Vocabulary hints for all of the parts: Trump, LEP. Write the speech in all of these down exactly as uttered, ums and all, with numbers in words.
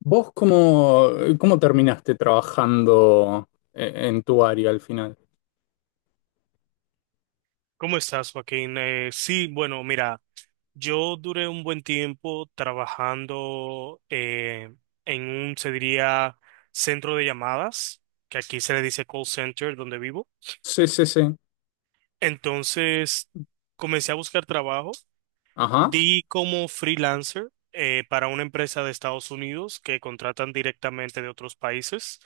¿Vos cómo, cómo terminaste trabajando e- en tu área al final? ¿Cómo estás, Joaquín? Eh, sí, bueno, mira, yo duré un buen tiempo trabajando eh, en un, se diría, centro de llamadas, que aquí se le dice call center, donde vivo. Sí, sí, sí. Entonces, comencé a buscar trabajo, Ajá. di como freelancer eh, para una empresa de Estados Unidos que contratan directamente de otros países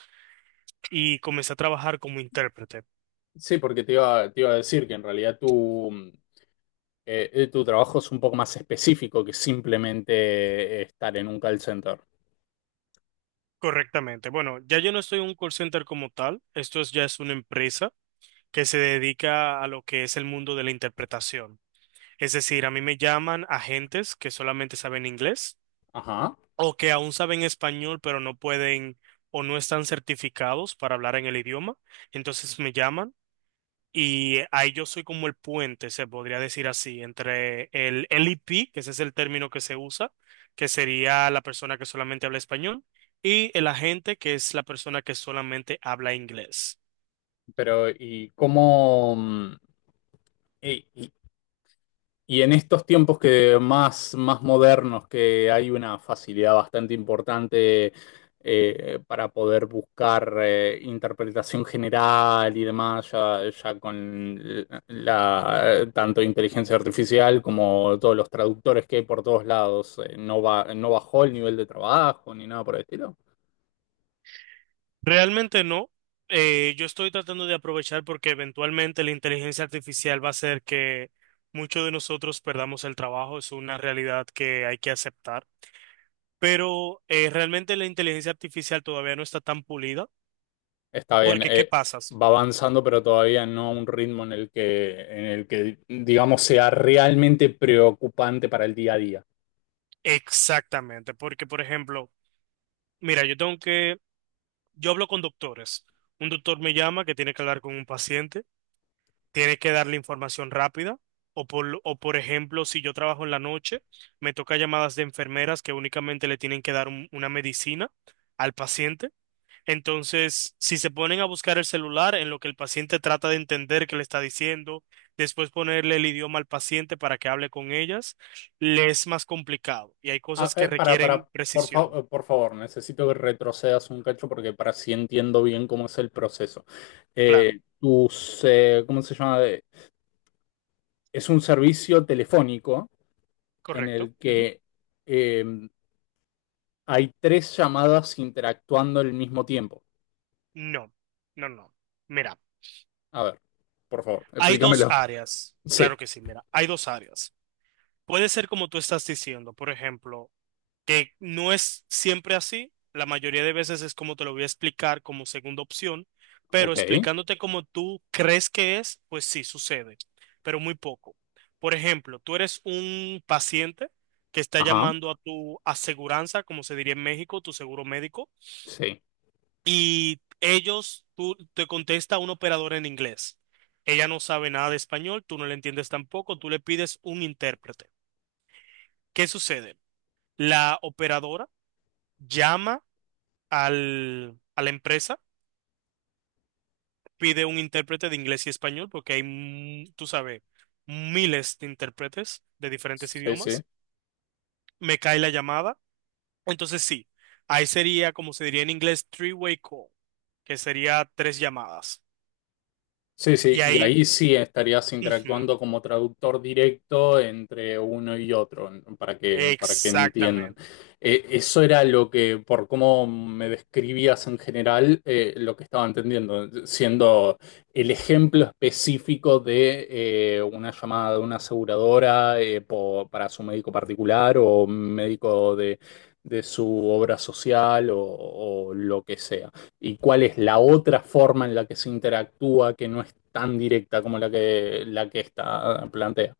y comencé a trabajar como intérprete. Sí, porque te iba, te iba a decir que en realidad tu, eh, eh, tu trabajo es un poco más específico que simplemente eh, estar en un call center. Correctamente. Bueno, ya yo no estoy en un call center como tal, esto es, ya es una empresa que se dedica a lo que es el mundo de la interpretación. Es decir, a mí me llaman agentes que solamente saben inglés Ajá. o que aún saben español, pero no pueden o no están certificados para hablar en el idioma. Entonces me llaman y ahí yo soy como el puente, se podría decir así, entre el L E P, que ese es el término que se usa, que sería la persona que solamente habla español, y el agente, que es la persona que solamente habla inglés. Pero, ¿y cómo, mm, y, y en estos tiempos que más, más modernos, que hay una facilidad bastante importante eh, para poder buscar eh, interpretación general y demás, ya, ya con la, tanto inteligencia artificial como todos los traductores que hay por todos lados, eh, no va, no bajó el nivel de trabajo ni nada por el estilo. Realmente no. Eh, yo estoy tratando de aprovechar porque eventualmente la inteligencia artificial va a hacer que muchos de nosotros perdamos el trabajo. Es una realidad que hay que aceptar. Pero eh, realmente la inteligencia artificial todavía no está tan pulida. Está bien. Porque, ¿qué eh, pasas? Va avanzando, pero todavía no a un ritmo en el que, en el que, digamos, sea realmente preocupante para el día a día. Exactamente. Porque, por ejemplo, mira, yo tengo que, yo hablo con doctores. Un doctor me llama que tiene que hablar con un paciente. Tiene que darle información rápida. O por, o por ejemplo, si yo trabajo en la noche, me toca llamadas de enfermeras que únicamente le tienen que dar un- una medicina al paciente. Entonces, si se ponen a buscar el celular en lo que el paciente trata de entender qué le está diciendo, después ponerle el idioma al paciente para que hable con ellas, le es más complicado. Y hay Ah, cosas que eh, para, requieren para, por fa- precisión. eh, por favor, necesito que retrocedas un cacho porque para si entiendo bien cómo es el proceso. Claro, Eh, tus, eh, ¿cómo se llama? Eh, Es un servicio telefónico en correcto. el Ujú. que eh, hay tres llamadas interactuando al mismo tiempo. No, no, no. Mira, A ver, por favor, hay dos explícamelo. áreas. Sí, Claro que sí, mira, hay dos áreas. Puede ser como tú estás diciendo, por ejemplo, que no es siempre así, la mayoría de veces es como te lo voy a explicar como segunda opción, pero ok, explicándote como tú crees que es, pues sí sucede, pero muy poco. Por ejemplo, tú eres un paciente que está ajá, llamando a tu aseguranza, como se diría en México, tu seguro médico, sí, y ellos, tú te contesta un operador en inglés. Ella no sabe nada de español, tú no le entiendes tampoco, tú le pides un intérprete. ¿Qué sucede? La operadora llama al, a la empresa, pide un intérprete de inglés y español, porque hay, mm, tú sabes, miles de intérpretes de diferentes sí, sí. idiomas. Me cae la llamada. Entonces sí, ahí sería, como se diría en inglés, three-way call, que sería tres llamadas. Sí, sí, Y y ahí, ahí sí estarías ujú, interactuando como traductor directo entre uno y otro, n- para que, para que entiendan. exactamente. Eh, eso era lo que, por cómo me describías en general, eh, lo que estaba entendiendo, siendo el ejemplo específico de eh, una llamada de una aseguradora eh, po- para su médico particular o médico de, de su obra social o o lo que sea, y cuál es la otra forma en la que se interactúa que no es tan directa como la que, la que esta plantea.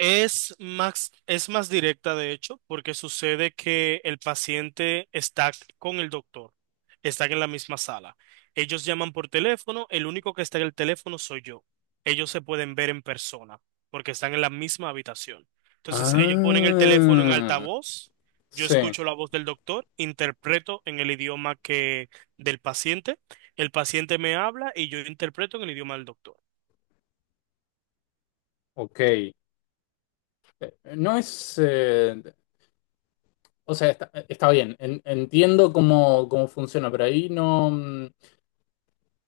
Es más, es más directa, de hecho, porque sucede que el paciente está con el doctor, están en la misma sala. Ellos llaman por teléfono, el único que está en el teléfono soy yo. Ellos se pueden ver en persona, porque están en la misma habitación. Entonces, ellos ponen el teléfono en Ah, altavoz, yo sí, escucho la voz del doctor, interpreto en el idioma que del paciente, el paciente me habla y yo interpreto en el idioma del doctor. ok. Eh, No es, eh, o sea, está, está bien, en- entiendo cómo, cómo funciona, pero ahí no, mm,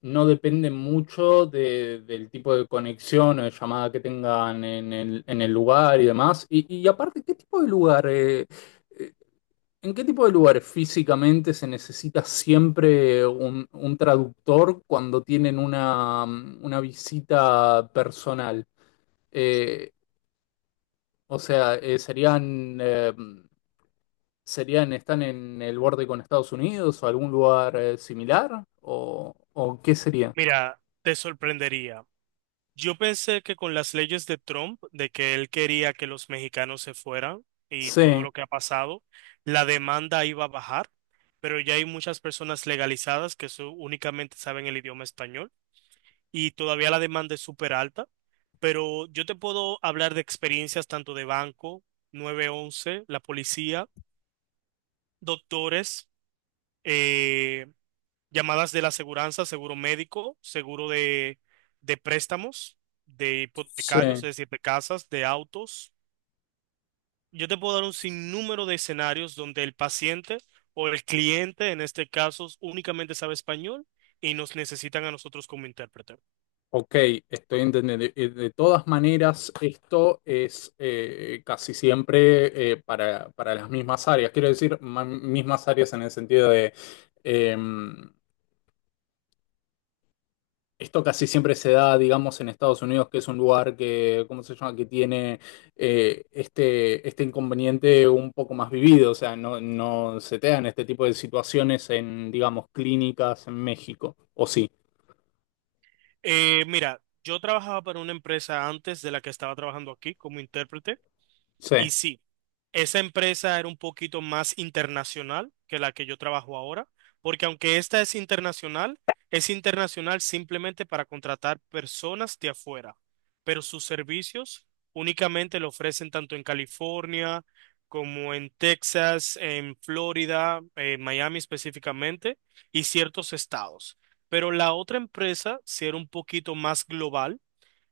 no depende mucho de- del tipo de conexión o de llamada que tengan en el, en el lugar y demás. Y, y aparte, ¿qué tipo de lugar? eh, eh, ¿En qué tipo de lugares físicamente se necesita siempre un, un traductor cuando tienen una, mm, una visita personal? Eh, o sea, eh, ¿serían, eh, ¿Serían, están en el borde con Estados Unidos o algún lugar eh, similar? ¿O, o qué sería? Mira, te sorprendería. Yo pensé que con las leyes de Trump, de que él quería que los mexicanos se fueran y todo Sí, lo que ha pasado, la demanda iba a bajar, pero ya hay muchas personas legalizadas que su- únicamente saben el idioma español y todavía la demanda es súper alta, pero yo te puedo hablar de experiencias tanto de banco, nueve once, la policía, doctores, eh, llamadas de la aseguranza, seguro médico, seguro de, de préstamos, de sí. hipotecarios, es decir, de casas, de autos. Yo te puedo dar un sinnúmero de escenarios donde el paciente o el cliente, en este caso, únicamente sabe español y nos necesitan a nosotros como intérprete. Ok, estoy entendiendo. Eh, De todas maneras, esto es eh, casi siempre eh, para, para las mismas áreas. Quiero decir, ma- mismas áreas en el sentido de, eh, esto casi siempre se da, digamos, en Estados Unidos, que es un lugar que, ¿cómo se llama?, que tiene eh, este, este inconveniente un poco más vivido. O sea, no, no se te dan este tipo de situaciones en, digamos, clínicas en México. ¿O sí? Eh, mira, yo trabajaba para una empresa antes de la que estaba trabajando aquí como intérprete. Sí. Y sí, esa empresa era un poquito más internacional que la que yo trabajo ahora, porque aunque esta es internacional, es internacional simplemente para contratar personas de afuera, pero sus servicios únicamente lo ofrecen tanto en California como en Texas, en Florida, en Miami específicamente, y ciertos estados. Pero la otra empresa sí era un poquito más global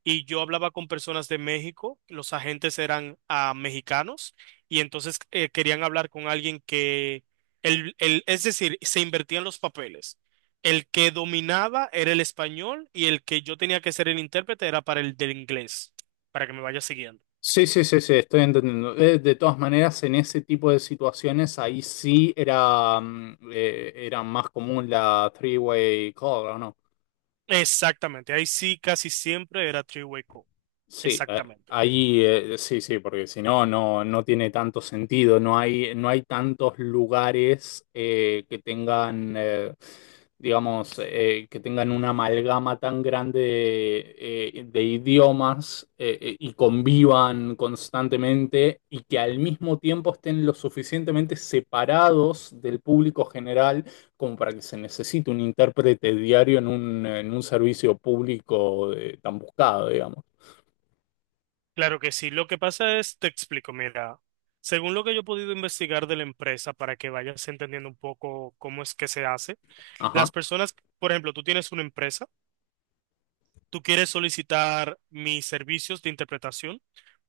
y yo hablaba con personas de México, los agentes eran ah, mexicanos y entonces eh, querían hablar con alguien que, el, el- es decir, se invertían los papeles. El que dominaba era el español y el que yo tenía que ser el intérprete era para el del inglés, para que me vaya siguiendo. Sí, sí, sí, sí, estoy entendiendo. Eh, De todas maneras, en ese tipo de situaciones, ahí sí era, mm, eh, era más común la three-way call, ¿o no? Exactamente, ahí sí casi siempre era three-way call, Sí, eh, exactamente. ahí eh, sí, sí, porque si no, no, no tiene tanto sentido, no hay, no hay tantos lugares eh, que tengan, eh, digamos, eh, que tengan una amalgama tan grande de, eh, de idiomas eh, eh, y convivan constantemente y que al mismo tiempo estén lo suficientemente separados del público general como para que se necesite un intérprete diario en un, en un servicio público eh, tan buscado, digamos. Claro que sí, lo que pasa es, te explico, mira. Según lo que yo he podido investigar de la empresa, para que vayas entendiendo un poco cómo es que se hace, Ajá. Las personas, por ejemplo, tú tienes una empresa, tú quieres solicitar mis servicios de interpretación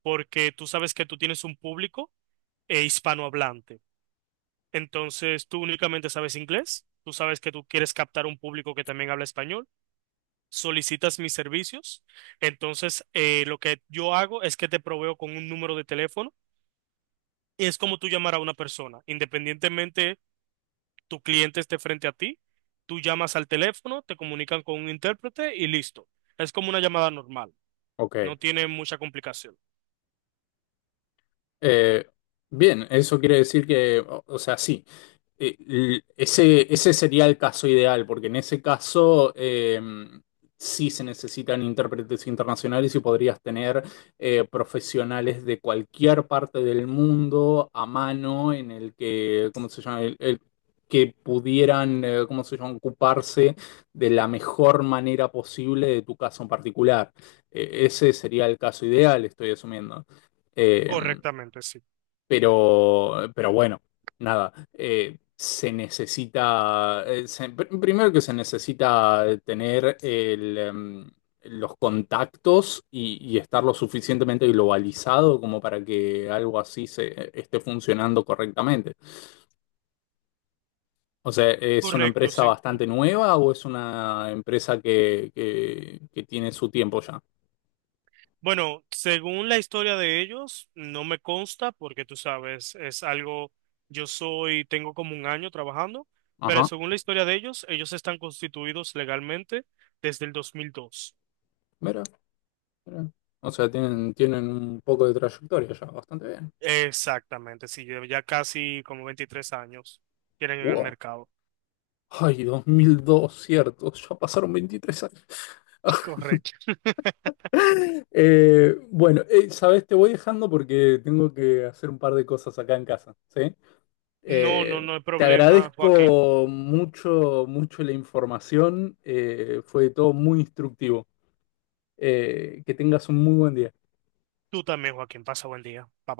porque tú sabes que tú tienes un público eh, hispanohablante. Entonces, tú únicamente sabes inglés, tú sabes que tú quieres captar un público que también habla español, solicitas mis servicios. Entonces, eh, lo que yo hago es que te proveo con un número de teléfono y es como tú llamar a una persona, independientemente tu cliente esté frente a ti, tú llamas al teléfono, te comunican con un intérprete y listo. Es como una llamada normal, Ok. no tiene mucha complicación. Eh, bien, Eso quiere decir que, o, o sea, sí, eh, l- ese, ese sería el caso ideal, porque en ese caso eh, sí se necesitan intérpretes internacionales y podrías tener eh, profesionales de cualquier parte del mundo a mano en el que, ¿cómo se llama? El- el- que pudieran, eh, ¿cómo se llama?, ocuparse de la mejor manera posible de tu caso en particular. Eh, ese sería el caso ideal, estoy asumiendo. Em, Correctamente, sí. pero, pero bueno, nada, eh, se necesita, eh, se- pr- primero que se necesita tener el, em, los contactos y, y estar lo suficientemente globalizado como para que algo así se esté funcionando correctamente. O sea, ¿es una Correcto, empresa sí. bastante nueva o es una empresa que, que, que tiene su tiempo ya? Bueno, según la historia de ellos, no me consta porque tú sabes, es algo, yo soy, tengo como un año trabajando, pero Ajá, según la historia de ellos, ellos están constituidos legalmente desde el dos mil dos. mira, mira. O sea, tienen, tienen un poco de trayectoria ya, bastante bien. Exactamente, sí. Ya ya casi como veintitrés años tienen en el Wow. mercado. Ay, dos mil dos, cierto. Ya pasaron veintitrés años. Correcto. Eh, bueno, eh, sabes, te voy dejando porque tengo que hacer un par de cosas acá en casa, ¿sí? No, Eh, no, no hay Te problema, Joaquín. agradezco mucho, mucho la información. Eh, fue todo muy instructivo. Eh, que tengas un muy buen día. Tú también, Joaquín. Pasa buen día. Bye bye.